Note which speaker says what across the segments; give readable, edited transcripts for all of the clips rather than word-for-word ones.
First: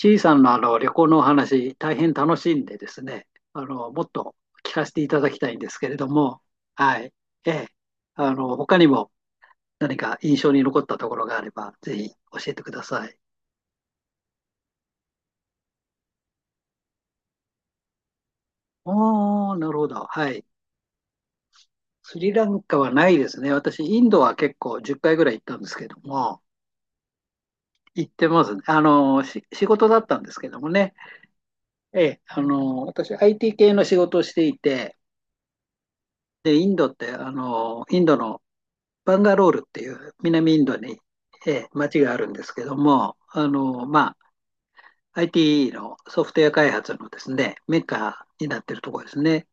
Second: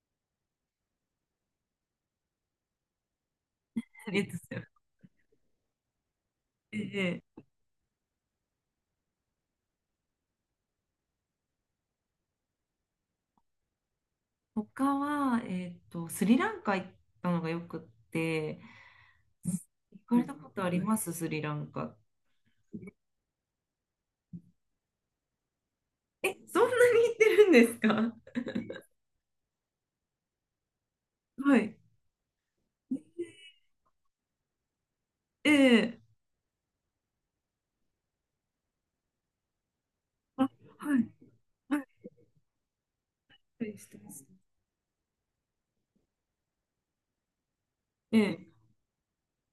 Speaker 1: 小さんのあの旅行のお話、大変楽しいんでですね、もっ
Speaker 2: ありが
Speaker 1: と
Speaker 2: とうございます。
Speaker 1: 聞かせていただきたいんですけれども、はい。
Speaker 2: ええ
Speaker 1: ええ。他にも何か印象に残ったところがあれば、ぜひ教えてください。
Speaker 2: 他は、スリランカ行ったのがよくって、
Speaker 1: おー、なるほ
Speaker 2: 行
Speaker 1: ど。
Speaker 2: かれ
Speaker 1: は
Speaker 2: た
Speaker 1: い。
Speaker 2: ことありますスリランカ？
Speaker 1: スリランカはないですね。私、インドは結構10回ぐらい行ったんですけど
Speaker 2: え、
Speaker 1: も、
Speaker 2: そんなに行ってるんです
Speaker 1: 行っ
Speaker 2: か？
Speaker 1: てますね。仕事だったんですけどもね。
Speaker 2: はい。
Speaker 1: ええ、私、IT 系の仕事をしていて、
Speaker 2: ええ、
Speaker 1: で、インドって、インドのバンガロールっていう
Speaker 2: あ、
Speaker 1: 南インドに、
Speaker 2: はい。は
Speaker 1: 町
Speaker 2: い。
Speaker 1: があるんですけども、
Speaker 2: はい、してます。
Speaker 1: IT のソフトウェア開発のですね、メッ
Speaker 2: え
Speaker 1: カに
Speaker 2: え、
Speaker 1: なってるところですね。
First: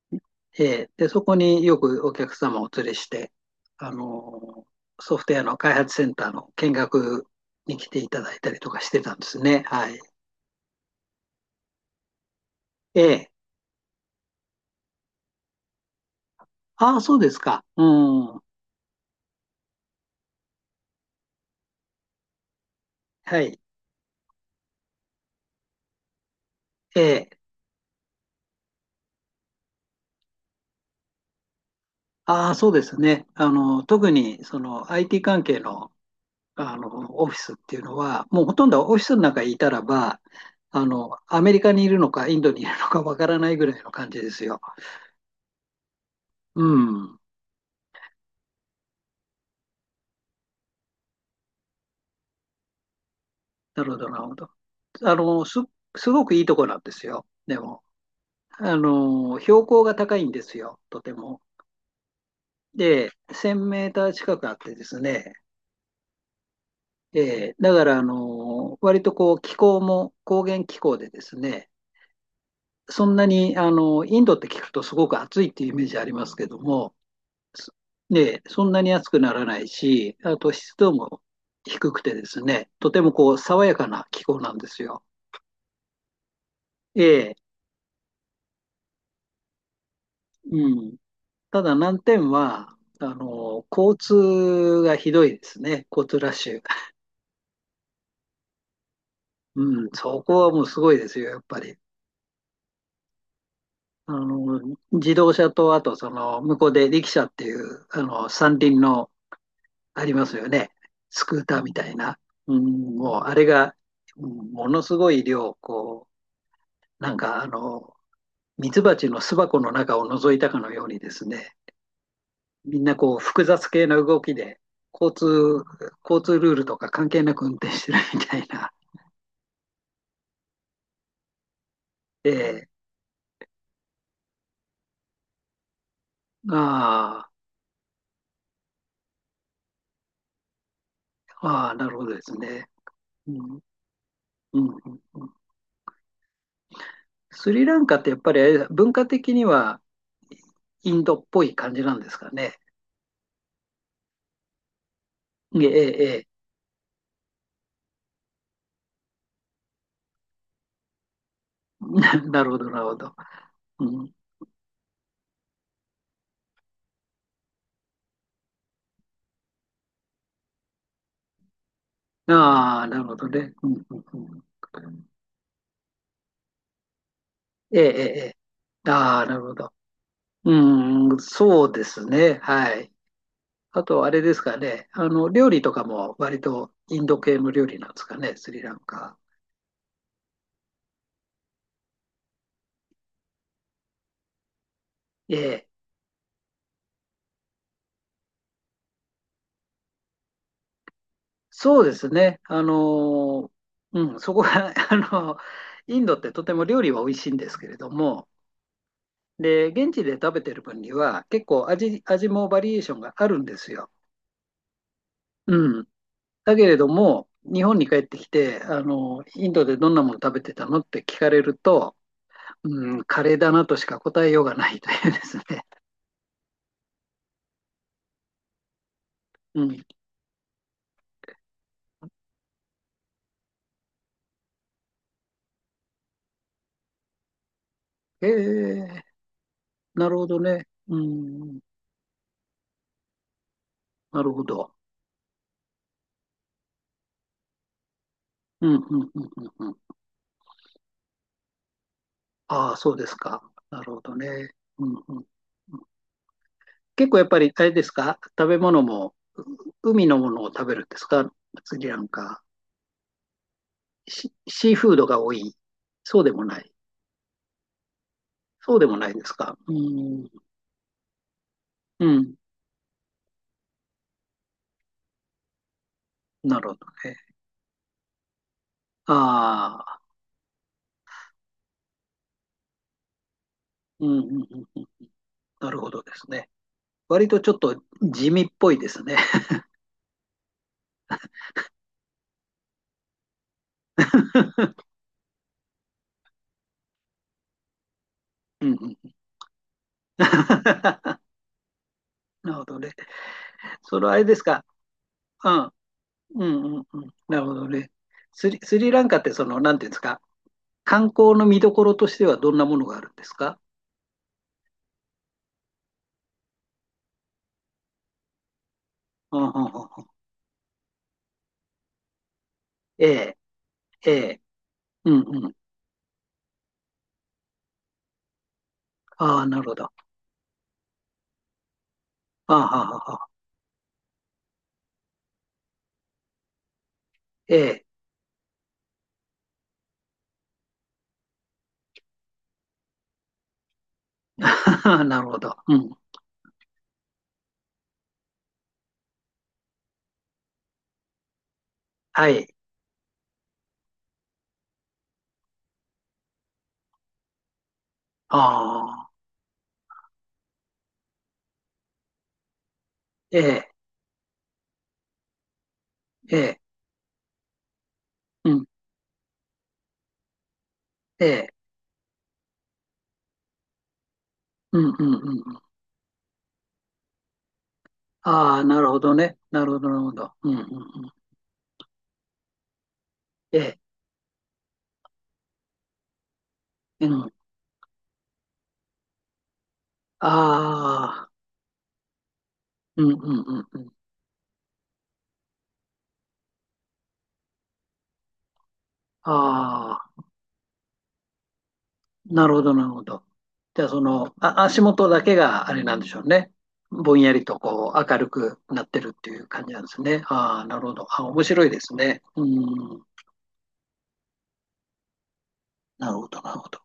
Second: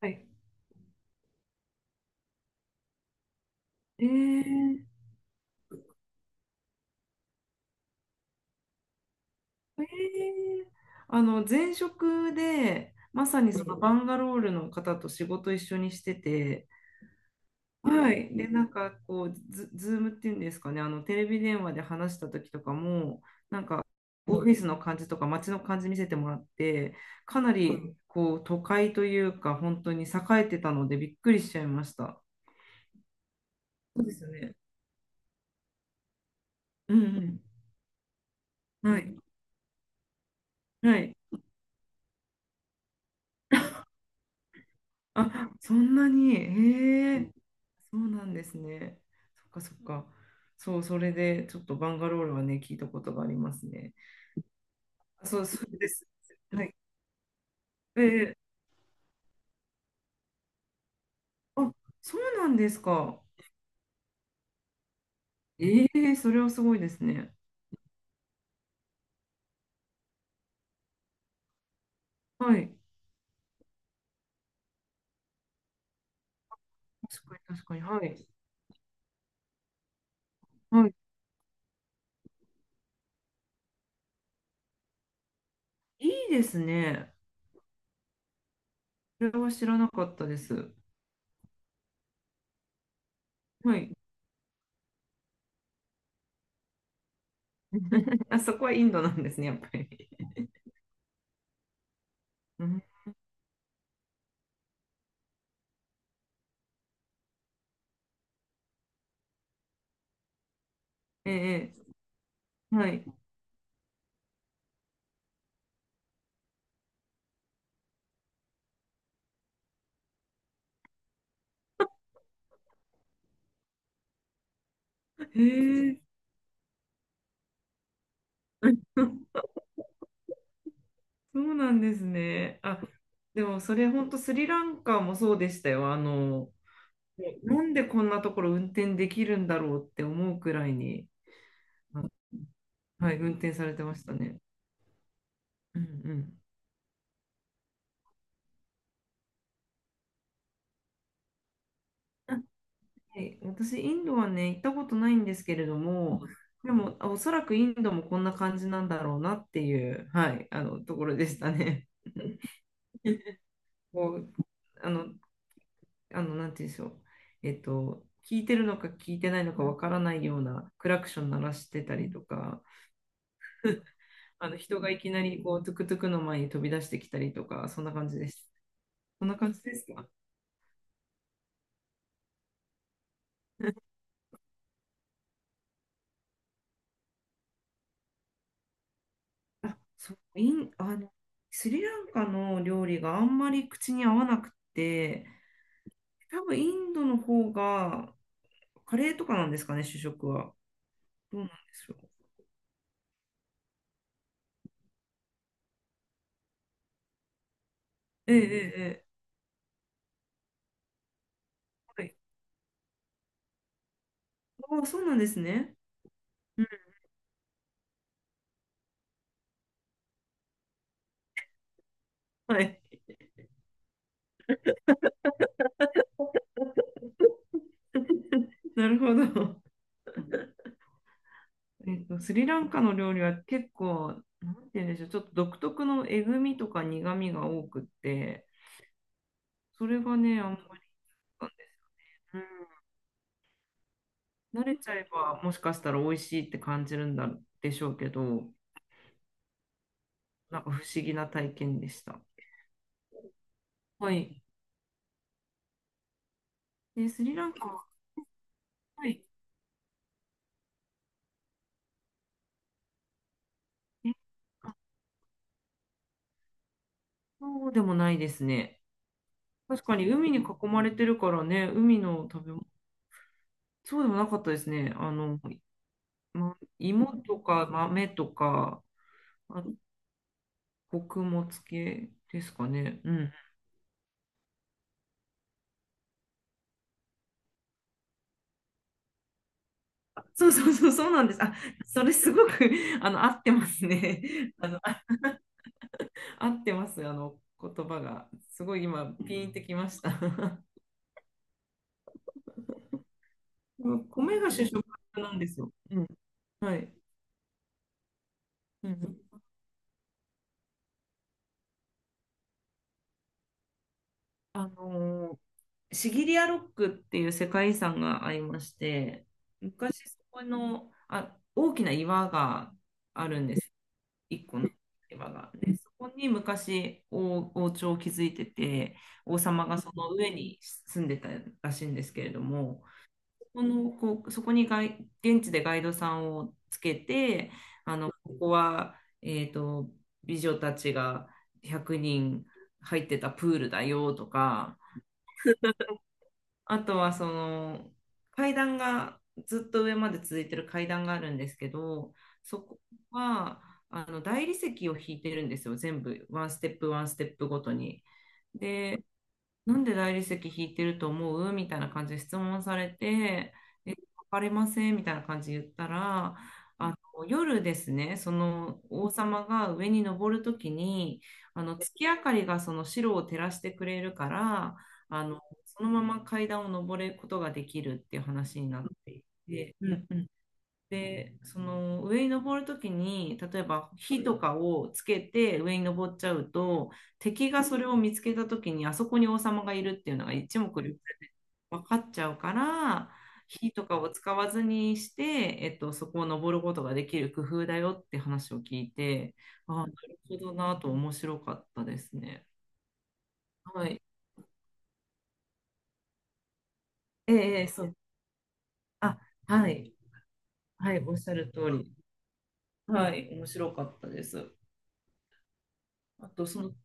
Speaker 2: はい。
Speaker 1: で、そこによくお客様をお連れして、あ
Speaker 2: え
Speaker 1: の、
Speaker 2: え、
Speaker 1: ソフトウェアの開発センターの見学に来ていただいたりとかしてたんですね。
Speaker 2: え
Speaker 1: はい。
Speaker 2: え。前職で、
Speaker 1: え
Speaker 2: ま
Speaker 1: ー
Speaker 2: さにそのバンガロールの方と仕事一緒にしてて、
Speaker 1: ああ、そうですか。う
Speaker 2: は
Speaker 1: ん。
Speaker 2: い。
Speaker 1: は
Speaker 2: で、なんかこう、ズームっていうんですかね、テレビ電話で話した時とかも、
Speaker 1: い。
Speaker 2: なんかオフィスの感じとか街の感じ見せてもらって、
Speaker 1: えー
Speaker 2: かなうりうんこう都会というか、本当に栄えてたのでびっくりしちゃいました。
Speaker 1: ああ、そうですね。
Speaker 2: そう
Speaker 1: 特
Speaker 2: ですよ
Speaker 1: に
Speaker 2: ね。
Speaker 1: その IT 関係のあ
Speaker 2: う
Speaker 1: の、オフィ
Speaker 2: ん、
Speaker 1: スっていうのは、もうほとんどオ
Speaker 2: うん。
Speaker 1: フィ
Speaker 2: は
Speaker 1: ス
Speaker 2: い。
Speaker 1: の中にいたらば、
Speaker 2: はい。
Speaker 1: アメリカにいるのか、インドにいるのかわからないぐらいの感じですよ。
Speaker 2: あ、そんなに。
Speaker 1: う
Speaker 2: へ
Speaker 1: ん。
Speaker 2: え。そうなんですね。そっかそっか。そう、それでちょっとバンガロールはね、聞いたことがあります
Speaker 1: なる
Speaker 2: ね。
Speaker 1: ほど、なるほど。あ
Speaker 2: そ
Speaker 1: の、
Speaker 2: う、そ
Speaker 1: す、
Speaker 2: うです。
Speaker 1: すごくいいと
Speaker 2: は
Speaker 1: こ
Speaker 2: い。
Speaker 1: なんですよ。でも、
Speaker 2: え
Speaker 1: 標高が高いんですよ、とても。
Speaker 2: あ、そうなんです
Speaker 1: で、
Speaker 2: か。
Speaker 1: 1000メーター近くあってですね、
Speaker 2: ええ、それはすごいですね。
Speaker 1: で、だから、割とこう、気候も高原気候でですね、
Speaker 2: はい。
Speaker 1: そんなに、インドって聞くとすごく暑いっていうイメージありますけども、
Speaker 2: 確かに、確かに。はい。
Speaker 1: で、そんなに暑くならないし、あと湿
Speaker 2: は
Speaker 1: 度
Speaker 2: い。
Speaker 1: も低くてですね、とてもこう爽やかな気候なんですよ。
Speaker 2: いいです
Speaker 1: え
Speaker 2: ね。
Speaker 1: え、
Speaker 2: それは知らなかったです。
Speaker 1: うん。ただ難点は、
Speaker 2: はい。
Speaker 1: 交通がひどいですね、交通ラッシュ。
Speaker 2: あ、そこはインドなんですね、やっぱ
Speaker 1: う
Speaker 2: り。
Speaker 1: ん、そこはもうすごいですよ、やっぱり。
Speaker 2: うん、
Speaker 1: 自動車と、あとその、向こうで力車っていう、三輪のありますよね、スクーターみ
Speaker 2: え
Speaker 1: たいな。う
Speaker 2: え、は
Speaker 1: ん、
Speaker 2: い。
Speaker 1: もうあれが、うん、ものすごい量、こう、なんかミツバチの巣箱の中を覗いたかのようにですね、みんなこう複雑系な動きで、交
Speaker 2: え
Speaker 1: 通、
Speaker 2: え。
Speaker 1: 交通ルールとか関係なく運転してるみたいな。
Speaker 2: そうなんですね。
Speaker 1: え
Speaker 2: あ、でもそれ本当スリランカもそうでしたよ。
Speaker 1: あ
Speaker 2: なんでこんなところ運転できるんだろうって思うくらいに、
Speaker 1: あ、なる
Speaker 2: あ、
Speaker 1: ほどですね。
Speaker 2: はい、
Speaker 1: う
Speaker 2: 運転
Speaker 1: ん、
Speaker 2: されてましたね。
Speaker 1: うん、うん。
Speaker 2: うん、うん。
Speaker 1: スリランカってやっぱり文化的にはインドっぽい感じなんですかね。
Speaker 2: はい、私、インドはね、行ったことないんですけ
Speaker 1: え
Speaker 2: れど
Speaker 1: え、
Speaker 2: も、でも、おそらくインドもこんな感じなんだろうなっていう、はい、ところでしたね。
Speaker 1: なるほど、なるほど。うん、
Speaker 2: こう、あの、なんて言うんでしょう。聞いてるのか聞いてないのかわからないようなクラクション鳴らしてたりとか、
Speaker 1: ああ、なるほどね。うん、う ん、うん。
Speaker 2: 人がいきなり、こう、トゥクトゥクの前に飛び出してきたりとか、
Speaker 1: え
Speaker 2: そんな
Speaker 1: え、
Speaker 2: 感
Speaker 1: え
Speaker 2: じです。
Speaker 1: え、あ
Speaker 2: そ
Speaker 1: あ、
Speaker 2: ん
Speaker 1: な
Speaker 2: な
Speaker 1: る
Speaker 2: 感
Speaker 1: ほ
Speaker 2: じ
Speaker 1: ど。
Speaker 2: ですか？
Speaker 1: うん、そうですね。はい。あと、あれですかね。料理とかも割とインド系の料理なんですかね、スリランカ。
Speaker 2: あ、そう、イン、あの、スリランカの料理があんまり口に合わなくて、
Speaker 1: ええ、
Speaker 2: 多分インドの方がカレーとかなんですかね、主食は。どうなんで
Speaker 1: そう
Speaker 2: し
Speaker 1: で
Speaker 2: ょ
Speaker 1: す
Speaker 2: う。
Speaker 1: ね。うん、そこが、あの、インドってとても料理は美味しいんですけれども、
Speaker 2: ええ、えええ、ええ、
Speaker 1: で、現地で食べてる分には結構
Speaker 2: はい。
Speaker 1: 味もバリエーションがあるんですよ。
Speaker 2: ああ、そうなんです
Speaker 1: う
Speaker 2: ね。
Speaker 1: ん。だけれども、日本に帰ってきて、インドでどんなもの食べてたのって聞かれると、
Speaker 2: はい。
Speaker 1: うん、カレーだなとしか答えようがないというですね。
Speaker 2: なるほど。
Speaker 1: うん。
Speaker 2: スリランカの料理は結構、なんて言うんでしょう、ちょっと独特のえぐみとか苦みが多くっ
Speaker 1: え
Speaker 2: て、
Speaker 1: え、
Speaker 2: それ
Speaker 1: な
Speaker 2: が
Speaker 1: るほど
Speaker 2: ね、あん
Speaker 1: ね。
Speaker 2: まり
Speaker 1: う
Speaker 2: なん
Speaker 1: ん、
Speaker 2: ですよ。
Speaker 1: なるほ
Speaker 2: うん、慣
Speaker 1: ど。
Speaker 2: れちゃえば、もしかしたら美味しいって感じるんだでしょうけど、
Speaker 1: うん、うん、うん、うん。うん、
Speaker 2: なんか不思議な体験でした。
Speaker 1: ああ、そうですか。なるほ
Speaker 2: は
Speaker 1: ど
Speaker 2: い。
Speaker 1: ね。うん、うん。
Speaker 2: で、
Speaker 1: 結構
Speaker 2: ス
Speaker 1: やっ
Speaker 2: リ
Speaker 1: ぱ
Speaker 2: ラ
Speaker 1: り、
Speaker 2: ン
Speaker 1: あ
Speaker 2: カ
Speaker 1: れで
Speaker 2: は、
Speaker 1: すか、食べ物
Speaker 2: は
Speaker 1: も、
Speaker 2: い。
Speaker 1: 海のものを食べるんですか、スリランカ。
Speaker 2: え
Speaker 1: シー
Speaker 2: あ、
Speaker 1: フードが多い。そうでもない。
Speaker 2: そうでもないです
Speaker 1: そう
Speaker 2: ね。
Speaker 1: でもないですか。う
Speaker 2: 確かに
Speaker 1: ん、
Speaker 2: 海に囲まれてるからね、海
Speaker 1: う
Speaker 2: の
Speaker 1: ん。
Speaker 2: 食べ物、そうでもなかったですね。ま、
Speaker 1: なるほどね。
Speaker 2: 芋とか豆とか、あ、
Speaker 1: ああ、
Speaker 2: 穀物系ですかね。うん。
Speaker 1: うん、うん、うん。なるほどですね。割とちょっと地味っぽいですね。
Speaker 2: そうそうそう、そうなんです。あ、それすごく。 合ってますね。あ、合ってます。言葉が。す
Speaker 1: うん、
Speaker 2: ごい
Speaker 1: うん。
Speaker 2: 今、ピンってきました。
Speaker 1: なるほどね。それは あれで
Speaker 2: 米
Speaker 1: す
Speaker 2: が
Speaker 1: か。
Speaker 2: 主食なんで
Speaker 1: う
Speaker 2: す
Speaker 1: ん。
Speaker 2: よ。うん。
Speaker 1: うん、
Speaker 2: は
Speaker 1: うん、
Speaker 2: い。
Speaker 1: うん。なるほどね。ス
Speaker 2: う
Speaker 1: リランカ
Speaker 2: ん。
Speaker 1: ってその、なんていうんですか。観光の見どころとしてはどんなものがあるんですか？
Speaker 2: あのーシギリアロックっていう世界遺産がありまして、
Speaker 1: うん、うん、うん、うん。
Speaker 2: 昔そこの、あ、大きな岩が
Speaker 1: え
Speaker 2: あ
Speaker 1: え、
Speaker 2: るんです。
Speaker 1: ええ。
Speaker 2: 一個の
Speaker 1: う
Speaker 2: 岩
Speaker 1: ん、う
Speaker 2: が。
Speaker 1: ん。
Speaker 2: で、そこに昔王朝を築いてて、王
Speaker 1: ああ、なる
Speaker 2: 様
Speaker 1: ほ
Speaker 2: が
Speaker 1: ど。
Speaker 2: そ
Speaker 1: あ
Speaker 2: の上に住んでたらしいんですけれど
Speaker 1: あ、は
Speaker 2: も、
Speaker 1: あ、はあ、あ
Speaker 2: そこの、こう、そこに現地でガイドさんをつけて、
Speaker 1: ええ。
Speaker 2: ここは、えっと、美女たちが100人入ってたプールだよとか、
Speaker 1: なるほど。うん。
Speaker 2: あとはその階段がずっと上まで続いてる階段があるんですけど、
Speaker 1: はい。
Speaker 2: そこは大理石を引いてるんですよ、全部ワンステップワンステップごとに。
Speaker 1: あ
Speaker 2: で、
Speaker 1: あ。
Speaker 2: なんで大理石引いてると思うみたいな感じで質問され
Speaker 1: え
Speaker 2: て、
Speaker 1: え、
Speaker 2: え、わかりませんみたいな感じで言ったら、
Speaker 1: ええ。
Speaker 2: あの夜ですね、そ
Speaker 1: うん。
Speaker 2: の王様が上に登るときに、
Speaker 1: ええ。
Speaker 2: あの月明かりがその城を照らしてくれるから、
Speaker 1: うん、うん、う
Speaker 2: あ
Speaker 1: ん、
Speaker 2: の
Speaker 1: うん。
Speaker 2: そのまま階段を登ることができるっていう
Speaker 1: あ
Speaker 2: 話
Speaker 1: あ、
Speaker 2: に
Speaker 1: な
Speaker 2: なっ
Speaker 1: るほ
Speaker 2: て
Speaker 1: ど
Speaker 2: い
Speaker 1: ね。なる
Speaker 2: て、
Speaker 1: ほど、
Speaker 2: う
Speaker 1: なる
Speaker 2: ん、
Speaker 1: ほ
Speaker 2: うん。
Speaker 1: ど。うん、うん、うん。
Speaker 2: で、その上に登るときに、
Speaker 1: え
Speaker 2: 例え
Speaker 1: え。
Speaker 2: ば火とかをつけて上に登っちゃうと、
Speaker 1: うん。
Speaker 2: 敵がそれを見つけたときに、あそこに王様がいるっていうのが一目瞭然
Speaker 1: ああ。
Speaker 2: 分かっちゃうか
Speaker 1: うん、
Speaker 2: ら、
Speaker 1: うん、うん、
Speaker 2: 火
Speaker 1: う
Speaker 2: と
Speaker 1: ん。
Speaker 2: かを使わずにして、そこを登ることができる工夫だよって話を聞いて、ああ、な
Speaker 1: あ
Speaker 2: る
Speaker 1: あ、
Speaker 2: ほどなと面白かったです
Speaker 1: な
Speaker 2: ね。
Speaker 1: るほど、なるほど。じゃ
Speaker 2: は
Speaker 1: あ、そ
Speaker 2: い。
Speaker 1: の、あ、足元だけがあれなんでしょうね。ぼんや
Speaker 2: ええ、
Speaker 1: りと
Speaker 2: ええ、そ
Speaker 1: こ
Speaker 2: う。
Speaker 1: う明るくなってる
Speaker 2: あ、
Speaker 1: っていう感
Speaker 2: は
Speaker 1: じなんで
Speaker 2: い。
Speaker 1: すね。ああ、なる
Speaker 2: は
Speaker 1: ほ
Speaker 2: い、
Speaker 1: ど。
Speaker 2: おっ
Speaker 1: あ、
Speaker 2: しゃ
Speaker 1: 面
Speaker 2: る
Speaker 1: 白
Speaker 2: 通
Speaker 1: いで
Speaker 2: り。
Speaker 1: すね。うん。
Speaker 2: はい、面白かったです。
Speaker 1: なるほ
Speaker 2: あ
Speaker 1: ど、
Speaker 2: と、
Speaker 1: なる
Speaker 2: そ
Speaker 1: ほ
Speaker 2: の
Speaker 1: ど。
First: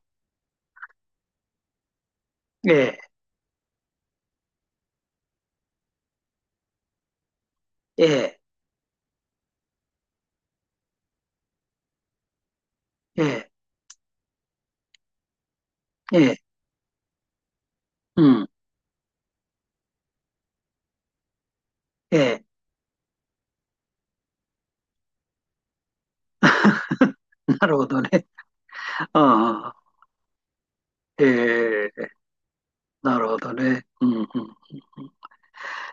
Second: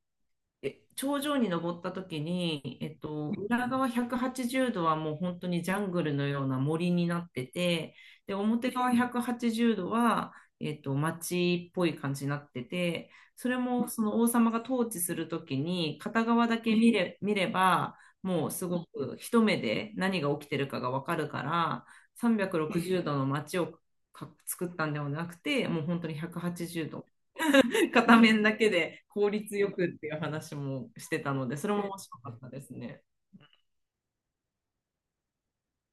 Speaker 2: 頂上に登った時
Speaker 1: え
Speaker 2: に、
Speaker 1: え、
Speaker 2: 裏側180度はちじゅうどはもう本当にジャングルのような森になってて、
Speaker 1: え
Speaker 2: で、
Speaker 1: え、
Speaker 2: 表側180度はちじゅうどは、町っぽい感じになってて、
Speaker 1: え
Speaker 2: そ
Speaker 1: え、
Speaker 2: れもその王様が統治する時に、
Speaker 1: え
Speaker 2: 片
Speaker 1: え、
Speaker 2: 側だけ見れば、
Speaker 1: う
Speaker 2: も
Speaker 1: ん。
Speaker 2: うすごく一目で何が起きてるかがわかるから、
Speaker 1: ええ、
Speaker 2: 360度の町を作ったんではなくて、もう本当に180
Speaker 1: なるほど
Speaker 2: 片
Speaker 1: ね。
Speaker 2: 面だけで効率よ
Speaker 1: あ
Speaker 2: くっ
Speaker 1: あ、
Speaker 2: ていう話もしてたので、それも
Speaker 1: え
Speaker 2: 面
Speaker 1: え、
Speaker 2: 白かったですね。
Speaker 1: なるほどね。うん、うん、うん。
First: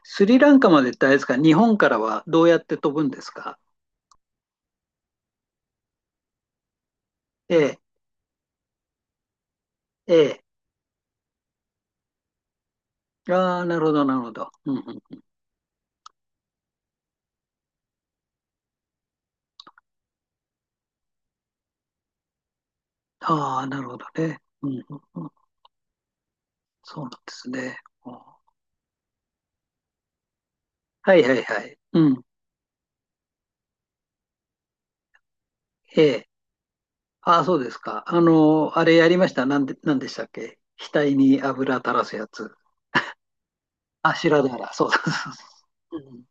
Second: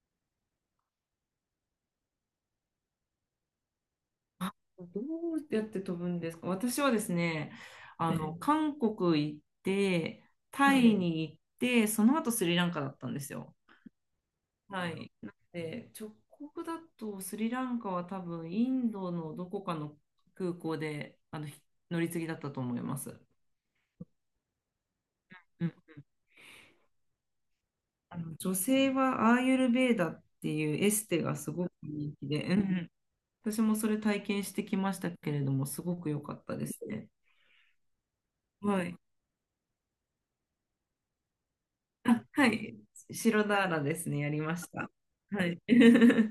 Speaker 1: スリランカまでってあれですか、日本からはどうやって飛ぶんですか？
Speaker 2: あ、どうやって飛ぶんですか？私はですね、
Speaker 1: ええ、
Speaker 2: 韓国行っ
Speaker 1: え
Speaker 2: て、
Speaker 1: え。
Speaker 2: タイに行って、その後スリランカだったんですよ。
Speaker 1: ああ、なるほど、なるほど。うん、
Speaker 2: は
Speaker 1: う
Speaker 2: い。
Speaker 1: ん。
Speaker 2: なので、直行だとスリランカは多分インドのどこかの空港であのひ乗り継ぎだったと思います。
Speaker 1: ああ、なるほどね。うん、うん、うん。
Speaker 2: うん、
Speaker 1: そうなんですね。うん、
Speaker 2: 女性はアーユルヴェーダっていうエス
Speaker 1: はい、
Speaker 2: テ
Speaker 1: は
Speaker 2: が
Speaker 1: い、
Speaker 2: す
Speaker 1: は
Speaker 2: ごく
Speaker 1: い。う
Speaker 2: 人
Speaker 1: ん。
Speaker 2: 気で、うん、私もそれ体験してきましたけれども、すご
Speaker 1: え
Speaker 2: く良
Speaker 1: え。
Speaker 2: かったですね。
Speaker 1: ああ、そうですか。
Speaker 2: は
Speaker 1: あれ
Speaker 2: い。
Speaker 1: やりました。なんでしたっけ、額に油垂らす
Speaker 2: あ、
Speaker 1: や
Speaker 2: は
Speaker 1: つ。
Speaker 2: い。白ダーラです
Speaker 1: あ、
Speaker 2: ね、やり
Speaker 1: 白だか
Speaker 2: まし
Speaker 1: ら。そう
Speaker 2: た。
Speaker 1: そうそう
Speaker 2: はい。い
Speaker 1: そう。うん、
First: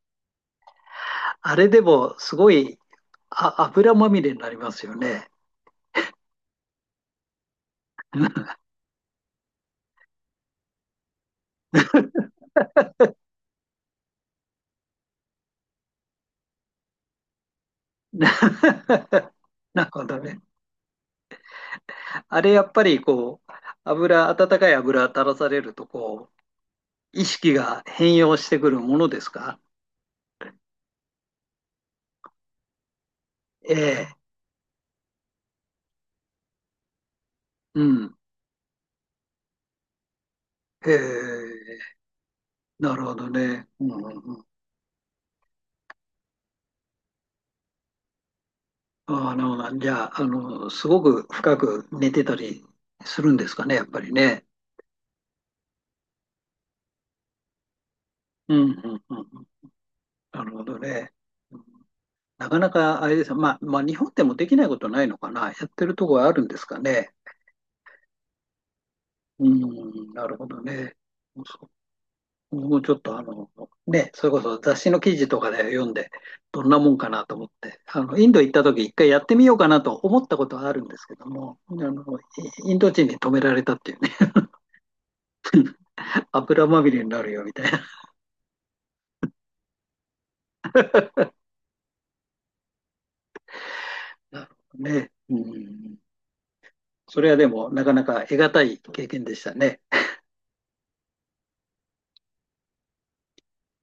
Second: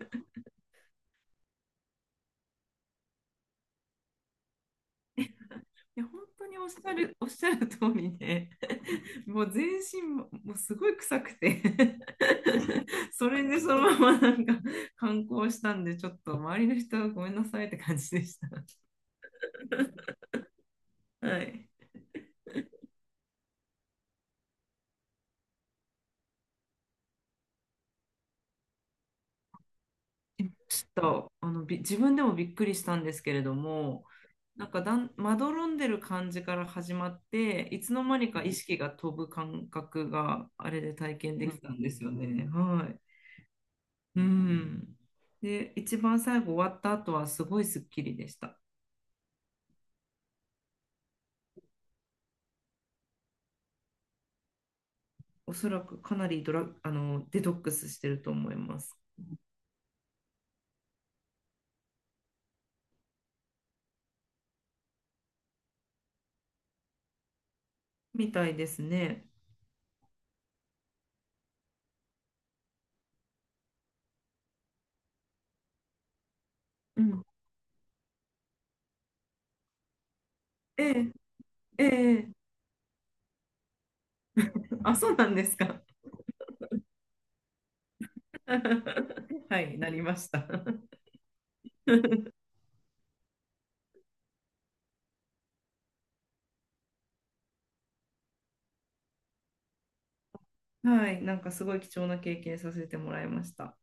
Speaker 1: あれでも、すごい、あ、油まみれになりますよね。
Speaker 2: や、本当におっしゃる、おっしゃる通りで、もう全身も、もうすごい臭くて。 それでそのままなんか観光したんで、ちょっと周りの人はごめんなさいって感じで
Speaker 1: な
Speaker 2: した。
Speaker 1: るほどね。
Speaker 2: はい。
Speaker 1: あれやっぱりこう、温かい油垂らされると、こう、意識が変容してくるものですか？
Speaker 2: ちょっと、自分でもびっくりしたんですけれど
Speaker 1: え
Speaker 2: も、
Speaker 1: え。
Speaker 2: なんかまどろんでる感じから始まって、い
Speaker 1: う
Speaker 2: つの
Speaker 1: ん。
Speaker 2: 間にか意識が飛ぶ感覚があれ
Speaker 1: え
Speaker 2: で体験できたんで
Speaker 1: え、
Speaker 2: すよね。は
Speaker 1: な
Speaker 2: い。
Speaker 1: るほどね。うん、
Speaker 2: う
Speaker 1: うん、
Speaker 2: ん。で、一番最後終わった後はすごいスッキリでした。
Speaker 1: うん、ああ、なるほど。じゃあ、すごく深く寝てたりするんですかね、やっぱりね。
Speaker 2: おそらくかなりドラ、あの、デトックスしてると思
Speaker 1: う
Speaker 2: い
Speaker 1: ん、う
Speaker 2: ます。
Speaker 1: ん、うん、うん。なるほどね。うん、なかなかあれですよ。まあ、日本でもできないことないのかな。やってるとこはあるんですかね。
Speaker 2: みたいですね。
Speaker 1: うん、なるほどね。僕もちょっとね、それこそ雑誌の記事とかで読んで、どんなもん
Speaker 2: う
Speaker 1: かな
Speaker 2: ん。
Speaker 1: と思って、インド行った時一回やってみようかなと思ったことはある
Speaker 2: え
Speaker 1: んです
Speaker 2: え、
Speaker 1: けども、
Speaker 2: ええ、
Speaker 1: インド人に止められたっていうね、
Speaker 2: あ、そうなんですか。
Speaker 1: 油まみれになるよみたいな。
Speaker 2: はい、なりました。
Speaker 1: なるほどね。うん。それはでも、なかなか得難い経験でしたね。
Speaker 2: はい、なんかすごい貴重な経験させてもらいました。